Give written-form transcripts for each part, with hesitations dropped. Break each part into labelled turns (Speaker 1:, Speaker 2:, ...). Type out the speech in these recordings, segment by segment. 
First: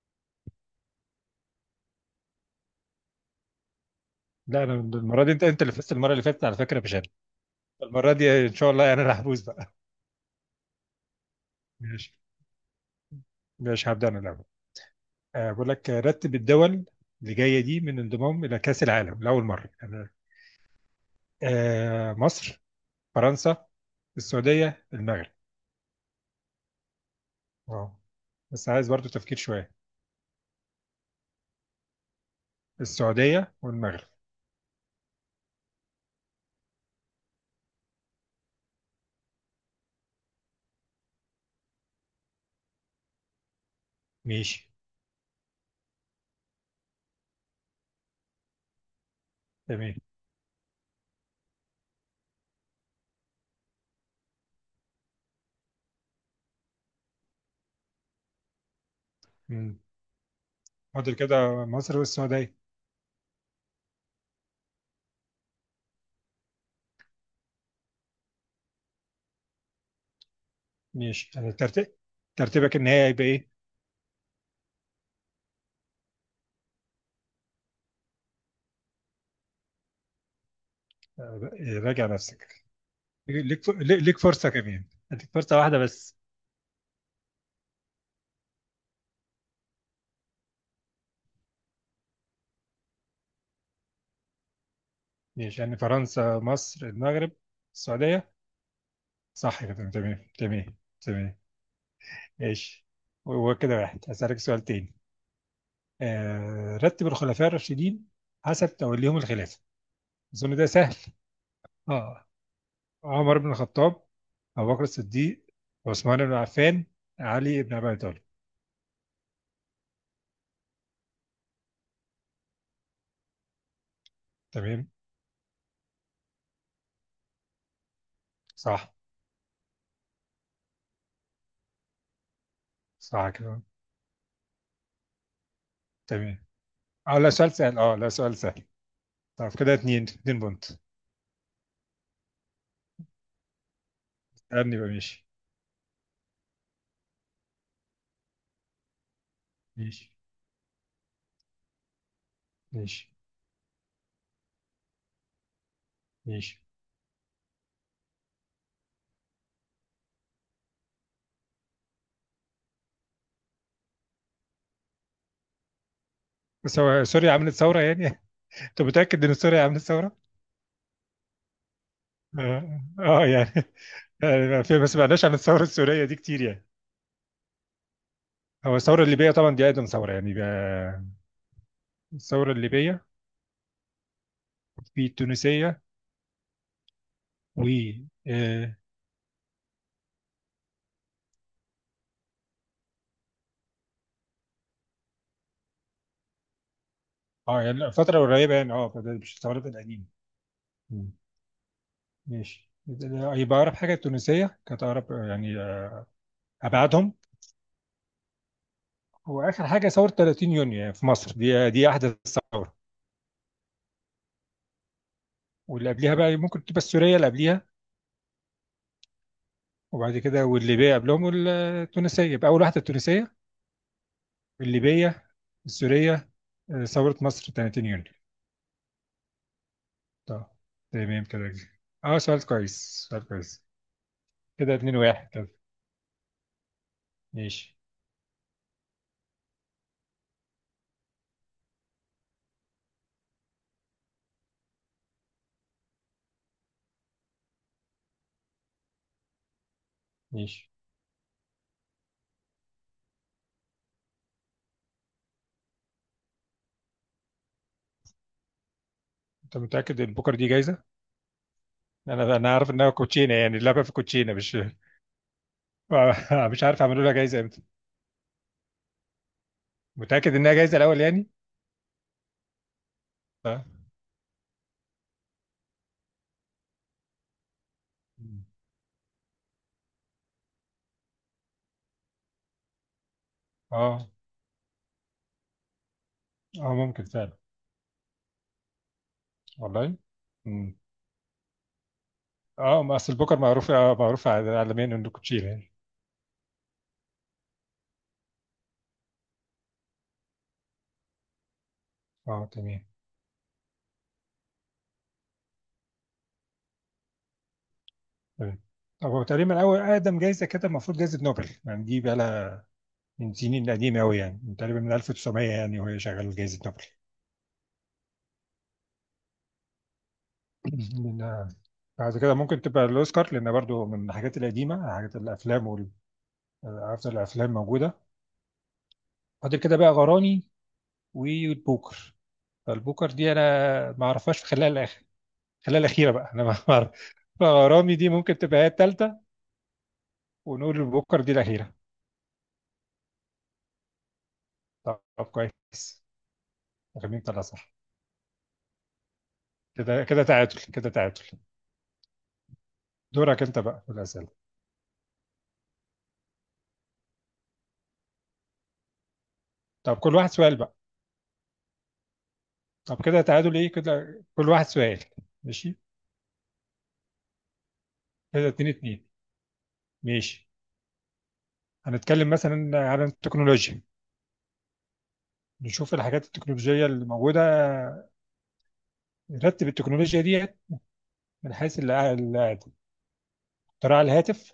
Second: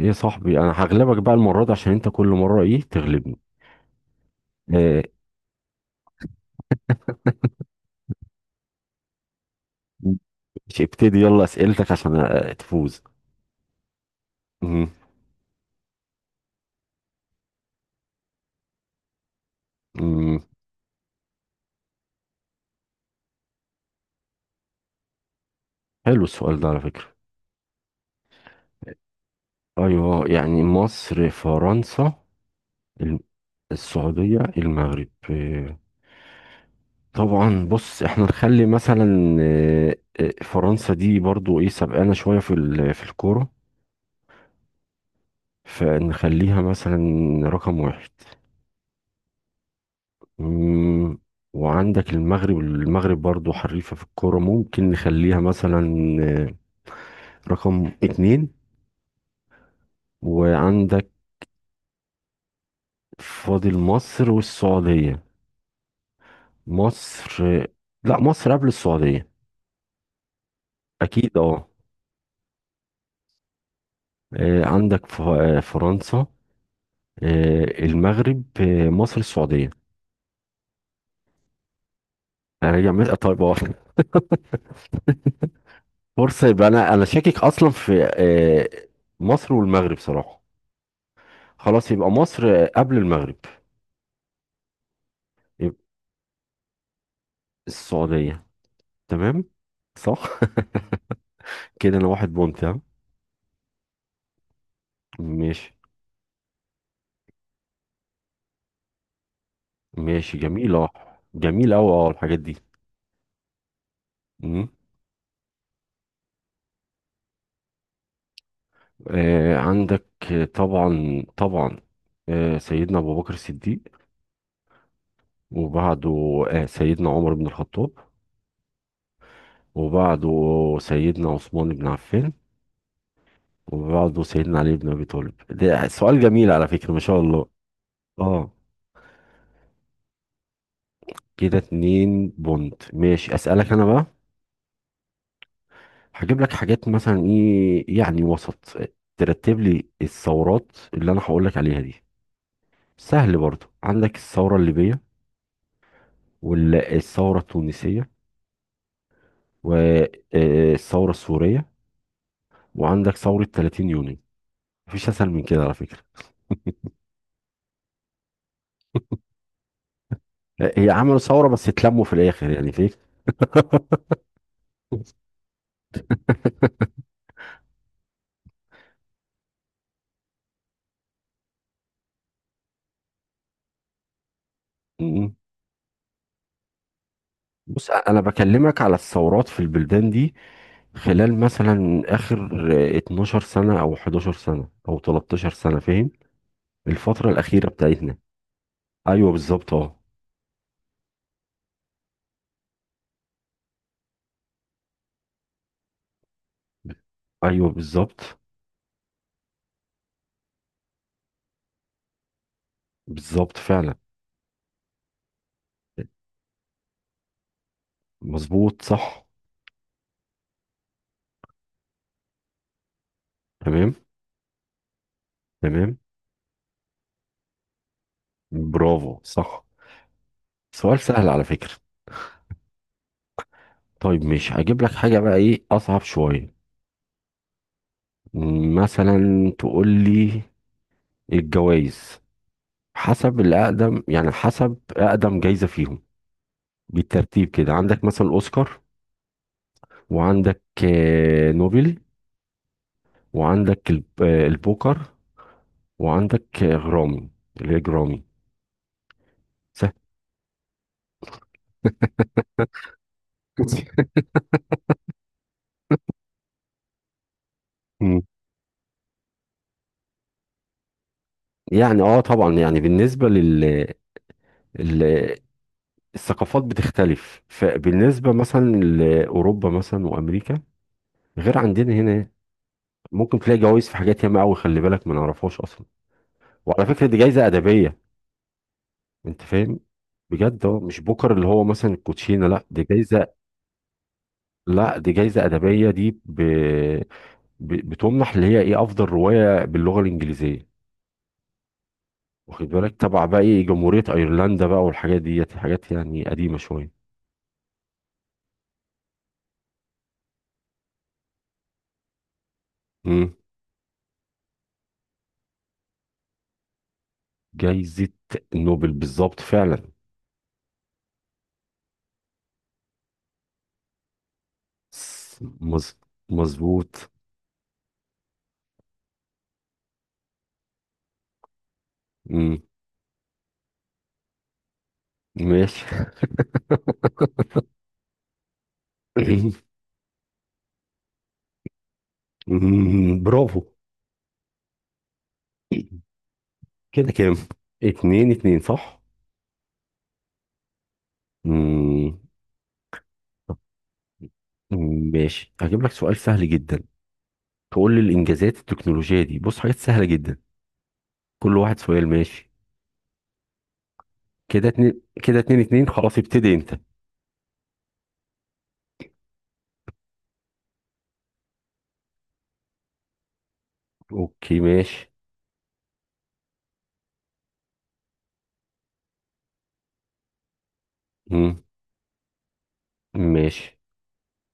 Speaker 1: ايه يا صاحبي، انا هغلبك بقى المره دي عشان انت كل مره ايه تغلبني.
Speaker 2: لا، انا
Speaker 1: آه،
Speaker 2: المره دي انت اللي فزت المره اللي فاتت على فكره، مش انا. المره دي ان شاء الله انا اللي هفوز بقى.
Speaker 1: مش ابتدي يلا اسئلتك
Speaker 2: ماشي.
Speaker 1: عشان تفوز.
Speaker 2: ماشي، هبدا انا الاول.
Speaker 1: مم،
Speaker 2: بقول لك، رتب الدول اللي جايه دي من انضمام الى كاس العالم لاول مره، يعني.
Speaker 1: مم،
Speaker 2: مصر، فرنسا، السعوديه، المغرب.
Speaker 1: حلو السؤال ده على فكره.
Speaker 2: اه، بس عايز برضو تفكير شويه.
Speaker 1: ايوه، يعني مصر فرنسا الم-
Speaker 2: السعوديه والمغرب.
Speaker 1: السعوديه المغرب. طبعا، بص احنا نخلي مثلا فرنسا دي برضو ايه سبقانا شويه في الكوره،
Speaker 2: ماشي.
Speaker 1: فنخليها مثلا رقم واحد.
Speaker 2: تمام.
Speaker 1: مم، وعندك المغرب. المغرب برضو حريفة في الكورة، ممكن نخليها مثلا آه، رقم اتنين.
Speaker 2: مم.
Speaker 1: وعندك،
Speaker 2: فاضل كده مصر والسعوديه.
Speaker 1: فاضل مصر والسعودية. مصر. آه، لا، مصر قبل السعودية.
Speaker 2: ماشي،
Speaker 1: أكيد،
Speaker 2: يعني
Speaker 1: اه.
Speaker 2: ترتيبك النهائي هيبقى ايه؟
Speaker 1: عندك فرنسا، المغرب، مصر، السعودية.
Speaker 2: راجع نفسك.
Speaker 1: أراجع مثلا؟ طيب، اه.
Speaker 2: ليك ف- ليك ليك فرصة كمان. هديك فرصة واحدة بس.
Speaker 1: فرصة. يبقى أنا شاكك أصلا في مصر والمغرب صراحة. خلاص، يبقى مصر قبل المغرب.
Speaker 2: ماشي، يعني
Speaker 1: يبقى
Speaker 2: فرنسا، مصر، المغرب، السعودية.
Speaker 1: السعودية. تمام.
Speaker 2: صح كده. تمام
Speaker 1: صح.
Speaker 2: تمام تمام.
Speaker 1: كده انا واحد بونت، ها؟
Speaker 2: ماشي. هو كده واحد. هسألك سؤال تاني.
Speaker 1: ماشي.
Speaker 2: رتب الخلفاء الراشدين حسب توليهم الخلافة.
Speaker 1: ماشي.
Speaker 2: أظن ده
Speaker 1: جميل، اه.
Speaker 2: سهل.
Speaker 1: جميل اوي، اه،
Speaker 2: اه.
Speaker 1: الحاجات دي.
Speaker 2: عمر بن الخطاب،
Speaker 1: مم.
Speaker 2: أبو بكر الصديق، عثمان بن عفان، علي بن أبي طالب.
Speaker 1: عندك. طبعا، طبعا. سيدنا ابو بكر الصديق.
Speaker 2: تمام.
Speaker 1: وبعده سيدنا عمر بن الخطاب.
Speaker 2: صح.
Speaker 1: وبعده سيدنا عثمان بن عفان.
Speaker 2: صح كده.
Speaker 1: وبعده سيدنا علي بن ابي طالب، ده سؤال
Speaker 2: تمام.
Speaker 1: جميل على فكرة، ما
Speaker 2: اه،
Speaker 1: شاء
Speaker 2: لا
Speaker 1: الله.
Speaker 2: سؤال سهل. اه، لا سؤال
Speaker 1: اه.
Speaker 2: سهل. طب كده اتنين اتنين بونت.
Speaker 1: كده اتنين بونت. ماشي، اسألك انا بقى.
Speaker 2: اسألني بقى. ماشي.
Speaker 1: هجيب لك حاجات مثلا ايه؟ يعني وسط. ترتب لي
Speaker 2: ماشي.
Speaker 1: الثورات اللي انا هقول لك عليها دي.
Speaker 2: ماشي.
Speaker 1: سهل برضو. عندك الثورة الليبية،
Speaker 2: ماشي.
Speaker 1: والثورة التونسية، والثورة السورية، وعندك ثورة 30 يونيو. مفيش اسهل من كده على فكرة.
Speaker 2: سوريا عملت ثورة، يعني. انت متأكد ان سوريا عملت ثورة؟
Speaker 1: هي عملوا ثورة بس اتلموا في الاخر، يعني
Speaker 2: اه.
Speaker 1: فيك.
Speaker 2: يعني. يعني ما سمعناش عن الثورة السورية دي كتير، يعني. هو الثورة الليبية طبعا دي أقدم ثورة، يعني، بقى. الثورة الليبية، في
Speaker 1: م-م.
Speaker 2: التونسية، و.
Speaker 1: بص، انا
Speaker 2: اه،
Speaker 1: بكلمك على الثورات في البلدان دي خلال مثلا اخر 12 سنة او 11 سنة او 13 سنة، فاهم؟ الفترة الأخيرة
Speaker 2: يعني
Speaker 1: بتاعتنا.
Speaker 2: فترة قريبة، يعني، اه، فده
Speaker 1: ايوه،
Speaker 2: مش الثورات
Speaker 1: بالظبط، اه.
Speaker 2: القديمة. مم. ماشي، يبقى أقرب حاجة التونسية كانت أقرب، يعني، أبعدهم.
Speaker 1: ايوه، بالظبط.
Speaker 2: وآخر حاجة ثورة 30 يونيو يعني في مصر، دي أحدث ثورة.
Speaker 1: بالظبط فعلا.
Speaker 2: واللي قبليها بقى ممكن تبقى السورية اللي قبليها.
Speaker 1: مظبوط، صح.
Speaker 2: وبعد كده والليبية قبلهم التونسية، يبقى أول واحدة التونسية.
Speaker 1: تمام،
Speaker 2: الليبية،
Speaker 1: تمام.
Speaker 2: السورية، ثورة مصر 30 يونيو.
Speaker 1: برافو، صح.
Speaker 2: طب.
Speaker 1: سؤال
Speaker 2: تمام
Speaker 1: سهل على
Speaker 2: كده.
Speaker 1: فكرة.
Speaker 2: اه، سؤال كويس، سؤال كويس.
Speaker 1: طيب، مش
Speaker 2: كده
Speaker 1: هجيب لك
Speaker 2: 2
Speaker 1: حاجة
Speaker 2: 1.
Speaker 1: بقى
Speaker 2: كده
Speaker 1: ايه اصعب شوية.
Speaker 2: ماشي.
Speaker 1: مثلا تقول لي الجوائز حسب الأقدم، يعني حسب أقدم جايزة فيهم بالترتيب. كده عندك مثلا أوسكار، وعندك
Speaker 2: ماشي.
Speaker 1: نوبل، وعندك البوكر، وعندك غرامي اللي هي جرامي.
Speaker 2: انت
Speaker 1: سهل.
Speaker 2: متأكد ان بكرة دي جايزة؟ انا عارف انها كوتشينة، يعني اللعبة في كوتشينة، مش. مش عارف اعملوا لها جايزة امتى. متأكد انها جايزة الأول يعني؟
Speaker 1: يعني، اه، طبعا. يعني بالنسبة لل
Speaker 2: اه.
Speaker 1: ال- الثقافات بتختلف، فبالنسبة مثلا لأوروبا مثلا وأمريكا غير عندنا هنا. ممكن تلاقي جوائز في
Speaker 2: اه.
Speaker 1: حاجات ياما قوي، خلي بالك ما نعرفهاش أصلا. وعلى
Speaker 2: ممكن
Speaker 1: فكرة دي
Speaker 2: فعلا.
Speaker 1: جايزة أدبية، أنت فاهم؟
Speaker 2: والله.
Speaker 1: بجد،
Speaker 2: مم.
Speaker 1: اه، مش بوكر اللي هو مثلا الكوتشينة، لا، دي
Speaker 2: اه، ما اصل
Speaker 1: جايزة.
Speaker 2: بكر معروف، معروف عالميا
Speaker 1: لا
Speaker 2: انه
Speaker 1: دي جايزة
Speaker 2: كوتشينة يعني.
Speaker 1: أدبية، دي بتمنح اللي هي إيه أفضل رواية باللغة الإنجليزية.
Speaker 2: اه،
Speaker 1: واخد
Speaker 2: تمام.
Speaker 1: بالك؟ تبع بقى إيه، جمهورية أيرلندا بقى، والحاجات ديت حاجات يعني قديمة شوية.
Speaker 2: تمام. طب، هو تقريبا اول اقدم جايزه كده المفروض جايزه نوبل، يعني دي بقى لها من سنين قديمه قوي، يعني من تقريبا من 1900، يعني وهي شغاله جايزه نوبل.
Speaker 1: جايزة نوبل بالظبط فعلا.
Speaker 2: لأن بعد كده ممكن تبقى الاوسكار، لان برضو من الحاجات القديمه، حاجات
Speaker 1: س-
Speaker 2: الافلام.
Speaker 1: مظ- مظبوط.
Speaker 2: وافضل الافلام موجوده. فاضل كده بقى غرامي والبوكر.
Speaker 1: مم،
Speaker 2: فالبوكر دي انا ما اعرفهاش في خلال
Speaker 1: ماشي.
Speaker 2: الاخيره بقى انا ما اعرف. فغرامي دي ممكن تبقى هي الثالثه. ونقول البوكر دي الاخيره.
Speaker 1: برافو.
Speaker 2: طب، كويس.
Speaker 1: كده
Speaker 2: فاهمين
Speaker 1: كام؟
Speaker 2: طلع صح.
Speaker 1: اتنين اتنين، صح.
Speaker 2: كده تعادل كده تعادل.
Speaker 1: مم،
Speaker 2: دورك
Speaker 1: طب،
Speaker 2: انت بقى في الأسئلة.
Speaker 1: ماشي، هجيب لك سؤال سهل جدا. تقول لي الانجازات التكنولوجية دي، بص حاجات
Speaker 2: طب
Speaker 1: سهلة
Speaker 2: كل واحد
Speaker 1: جدا.
Speaker 2: سؤال بقى.
Speaker 1: كل واحد سؤال، ماشي.
Speaker 2: طب كده تعادل ايه؟ كده كل واحد
Speaker 1: كده
Speaker 2: سؤال.
Speaker 1: اتنين. كده اتنين
Speaker 2: ماشي.
Speaker 1: اتنين خلاص، ابتدي انت.
Speaker 2: كده اتنين اتنين. ماشي. هنتكلم مثلا عن التكنولوجيا.
Speaker 1: اوكي، ماشي.
Speaker 2: نشوف الحاجات التكنولوجية اللي موجودة. نرتب التكنولوجيا دي من
Speaker 1: مم،
Speaker 2: حيث
Speaker 1: ماشي.
Speaker 2: اختراع الهاتف،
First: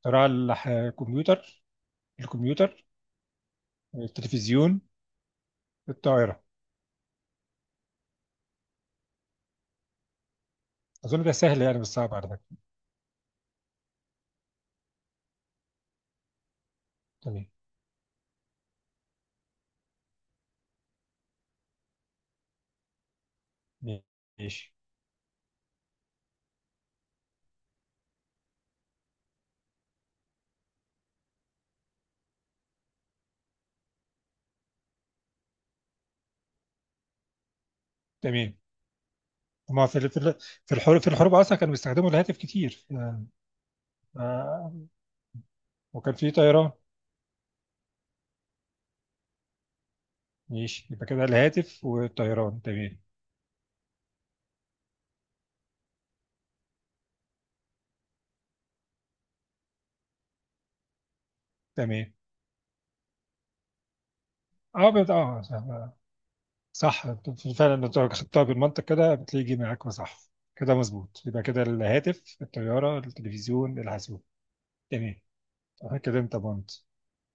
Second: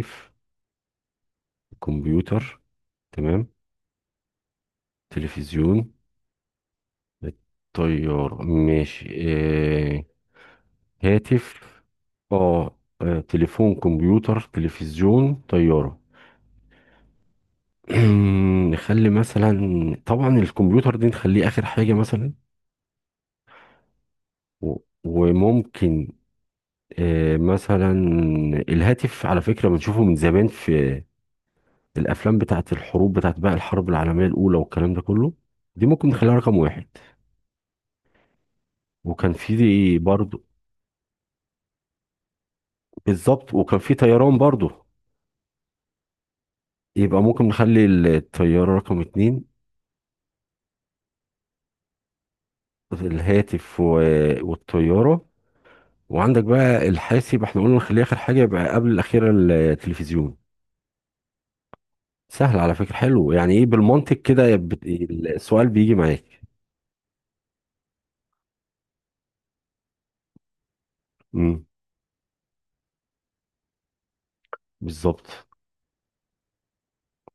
Speaker 2: اختراع الكمبيوتر
Speaker 1: الكمبيوتر،
Speaker 2: الكمبيوتر
Speaker 1: تمام.
Speaker 2: التلفزيون،
Speaker 1: تلفزيون.
Speaker 2: الطائرة.
Speaker 1: الطيار، ماشي.
Speaker 2: أظن ده
Speaker 1: هاتف،
Speaker 2: سهل، يعني مش صعب على فكرة.
Speaker 1: اه. تليفون، كمبيوتر، تلفزيون، طيارة.
Speaker 2: تمام.
Speaker 1: نخلي مثلا، طبعا الكمبيوتر دي نخليه آخر حاجة مثلا.
Speaker 2: ماشي.
Speaker 1: و- وممكن مثلا، الهاتف على فكرة بنشوفه من زمان في الأفلام بتاعت الحروب، بتاعت بقى الحرب العالمية الأولى والكلام ده كله. دي ممكن نخليها رقم واحد.
Speaker 2: تمام.
Speaker 1: وكان
Speaker 2: هما
Speaker 1: في برضه.
Speaker 2: في الحروب أصلا كانوا بيستخدموا الهاتف كتير.
Speaker 1: بالظبط، وكان في
Speaker 2: ف-
Speaker 1: طيران برضه.
Speaker 2: وكان في طيران.
Speaker 1: يبقى ممكن نخلي الطيارة رقم اتنين.
Speaker 2: ماشي، يبقى كده الهاتف والطيران. تمام.
Speaker 1: الهاتف والطيارة. وعندك بقى الحاسب، احنا قلنا نخليه آخر حاجة، يبقى قبل الأخيرة التلفزيون.
Speaker 2: تمام.
Speaker 1: سهل على فكرة، حلو، يعني ايه بالمنطق كده، يا
Speaker 2: اه، اه، صح.
Speaker 1: السؤال بيجي معاك.
Speaker 2: صح. أنت فعلا لو خدتها بالمنطق كده بتلاقي جه معاك وصح. كده مظبوط، يبقى كده
Speaker 1: امم
Speaker 2: الهاتف، الطيارة، التلفزيون، الحاسوب. تمام.
Speaker 1: بالظبط.
Speaker 2: كده انت بونت.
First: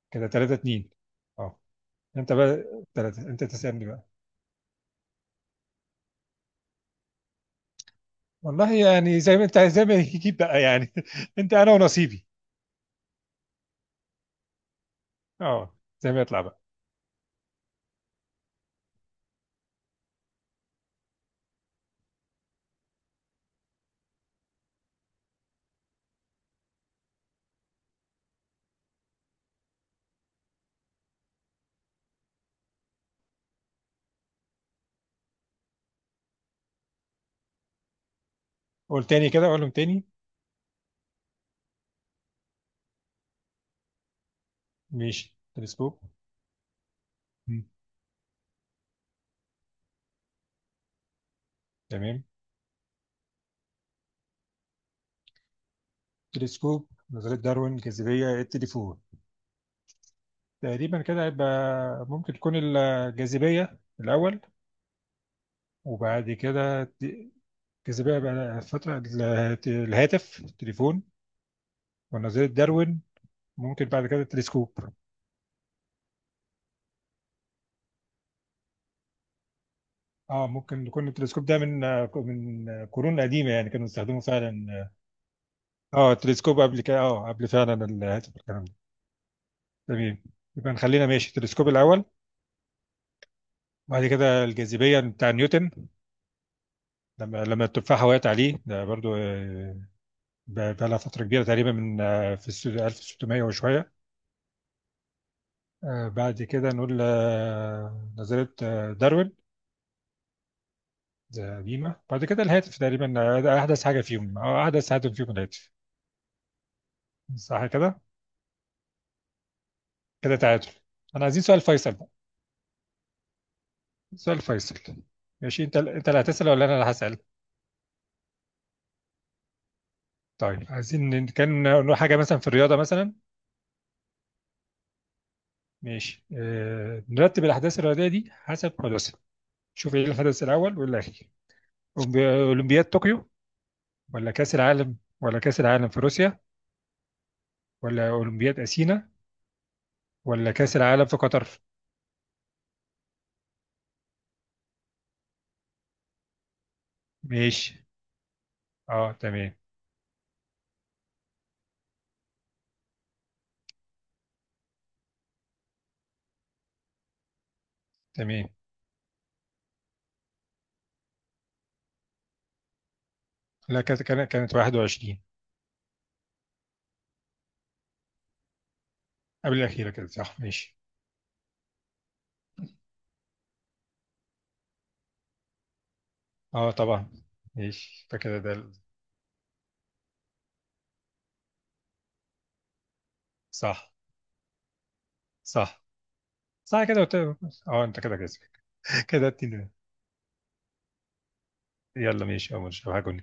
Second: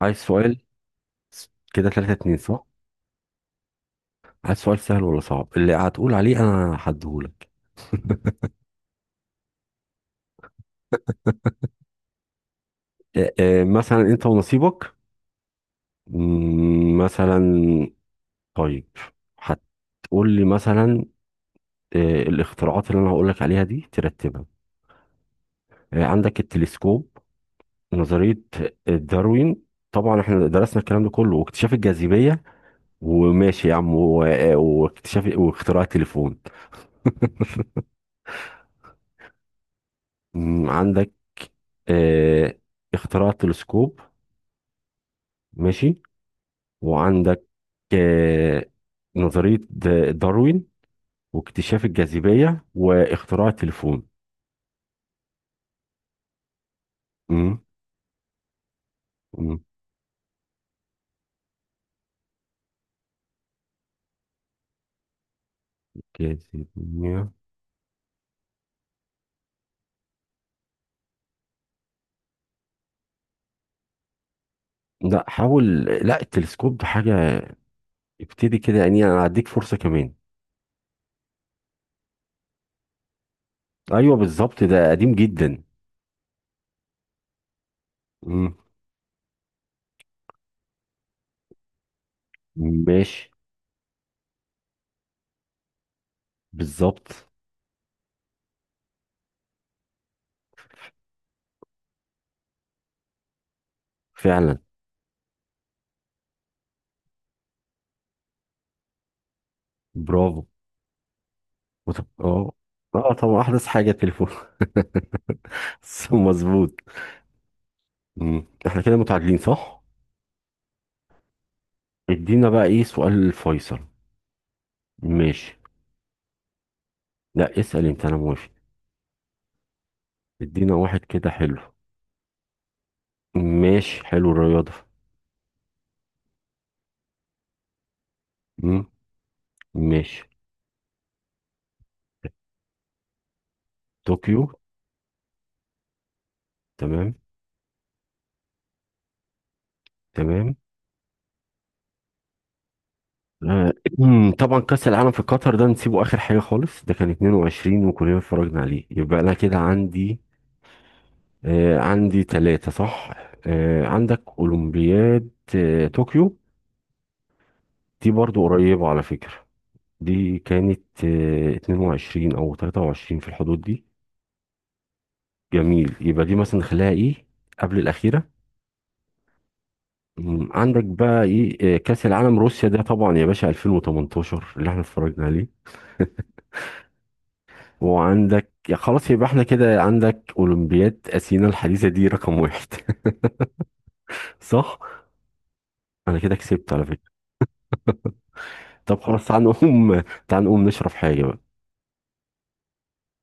Speaker 1: عايز
Speaker 2: كده 3
Speaker 1: سؤال.
Speaker 2: 2. اه،
Speaker 1: كده تلاتة
Speaker 2: انت
Speaker 1: اتنين
Speaker 2: بقى.
Speaker 1: صح؟
Speaker 2: 3، انت تسألني بقى.
Speaker 1: عايز سؤال سهل ولا صعب؟ اللي هتقول عليه أنا هديهولك.
Speaker 2: والله، يعني زي ما يجيب بقى، يعني. انت، انا ونصيبي.
Speaker 1: اه، اه، مثلا أنت ونصيبك.
Speaker 2: اه، زي ما يطلع بقى.
Speaker 1: مثلا، طيب هتقول لي مثلا الاختراعات اللي انا هقول لك عليها دي ترتبها. عندك التلسكوب، نظرية داروين، طبعا احنا درسنا الكلام ده كله، واكتشاف الجاذبية، وماشي يا عم، واكتشاف واختراع التليفون.
Speaker 2: قول تاني كده، قولهم تاني.
Speaker 1: عندك آه، اختراع التلسكوب،
Speaker 2: ماشي، تلسكوب.
Speaker 1: ماشي. وعندك
Speaker 2: مم.
Speaker 1: آه، نظرية داروين، واكتشاف
Speaker 2: تمام.
Speaker 1: الجاذبية، واختراع التليفون.
Speaker 2: تلسكوب، نظرية
Speaker 1: مم،
Speaker 2: داروين، الجاذبية، التليفون.
Speaker 1: مم،
Speaker 2: تقريبا كده هيبقى ممكن تكون الجاذبية الأول. وبعد كده
Speaker 1: جاذبية.
Speaker 2: الجاذبية بقى فترة، الهاتف، التليفون. ونظرية داروين. ممكن بعد كده التلسكوب.
Speaker 1: لا، حاول، لا، التلسكوب ده حاجة ابتدي كده، يعني انا هديك فرصة كمان.
Speaker 2: اه، ممكن يكون التلسكوب ده من قرون قديمة، يعني كانوا
Speaker 1: ايوه،
Speaker 2: بيستخدموا
Speaker 1: بالظبط،
Speaker 2: فعلا.
Speaker 1: ده قديم جدا.
Speaker 2: اه، التلسكوب قبل كده، اه قبل فعلا الهاتف
Speaker 1: مم.
Speaker 2: والكلام ده. تمام. يبقى نخلينا ماشي التلسكوب الأول.
Speaker 1: ماشي.
Speaker 2: بعد كده الجاذبية بتاع نيوتن.
Speaker 1: بالظبط
Speaker 2: لما التفاحة وقعت عليه، ده برضو بقى لها فترة كبيرة تقريبا من، في 1600 وشوية.
Speaker 1: فعلا.
Speaker 2: بعد كده نقول نظرية داروين.
Speaker 1: برافو.
Speaker 2: ده قديمة. بعد كده
Speaker 1: اه.
Speaker 2: الهاتف،
Speaker 1: اه،
Speaker 2: تقريبا
Speaker 1: طبعا
Speaker 2: ده
Speaker 1: احدث
Speaker 2: أحدث
Speaker 1: حاجة
Speaker 2: حاجة
Speaker 1: التليفون.
Speaker 2: فيهم، أو أحدث هاتف فيهم الهاتف.
Speaker 1: صح، مظبوط.
Speaker 2: صح كده؟
Speaker 1: مم. احنا كده متعادلين، صح.
Speaker 2: كده تعادل. أنا عايزين سؤال فيصل بقى.
Speaker 1: ادينا بقى ايه سؤال الفيصل.
Speaker 2: سؤال فيصل.
Speaker 1: ماشي.
Speaker 2: ماشي. أنت اللي هتسأل ولا أنا اللي هسأل؟
Speaker 1: لا اسأل انت، انا موافق.
Speaker 2: طيب،
Speaker 1: ادينا واحد
Speaker 2: عايزين إن
Speaker 1: كده، حلو.
Speaker 2: كان نقول حاجة مثلا في الرياضة مثلا.
Speaker 1: ماشي، حلو الرياضة.
Speaker 2: ماشي. نرتب الأحداث الرياضية دي حسب
Speaker 1: مم.
Speaker 2: حدوثها. شوف إيه
Speaker 1: ماشي.
Speaker 2: الحدث الأول والأخير. أولمبياد طوكيو،
Speaker 1: طوكيو.
Speaker 2: ولا كأس العالم في روسيا،
Speaker 1: تمام،
Speaker 2: ولا أولمبياد أثينا، ولا
Speaker 1: تمام.
Speaker 2: كأس العالم في قطر.
Speaker 1: آه، طبعا كأس العالم في قطر ده نسيبه آخر حاجة خالص، ده كان
Speaker 2: ماشي.
Speaker 1: 22 وكلنا اتفرجنا عليه،
Speaker 2: اه،
Speaker 1: يبقى أنا
Speaker 2: تمام.
Speaker 1: كده عندي عندي ثلاثة، صح. عندك أولمبياد طوكيو، دي برضو
Speaker 2: تمام.
Speaker 1: قريبة على فكرة. دي كانت 22 أو 23 في الحدود
Speaker 2: لا،
Speaker 1: دي.
Speaker 2: كانت 21.
Speaker 1: جميل، يبقى دي مثلا نخليها إيه؟ قبل الأخيرة.
Speaker 2: قبل الأخيرة كده صح. ماشي.
Speaker 1: عندك بقى إيه كأس العالم روسيا، ده طبعا يا باشا 2018 اللي احنا اتفرجنا عليه.
Speaker 2: اه طبعا. ماشي فكده
Speaker 1: وعندك،
Speaker 2: ده
Speaker 1: يا خلاص، يبقى احنا كده عندك اولمبياد اثينا الحديثه دي رقم واحد.
Speaker 2: صح.
Speaker 1: صح.
Speaker 2: صح.
Speaker 1: انا كده كسبت
Speaker 2: صح
Speaker 1: على
Speaker 2: كده
Speaker 1: فكره.
Speaker 2: اه، انت كده كسب.
Speaker 1: طب خلاص،
Speaker 2: كده
Speaker 1: تعال
Speaker 2: اتنين.
Speaker 1: نقوم. تعال نقوم نشرب حاجه بقى.
Speaker 2: يلا ماشي يا مش هجن.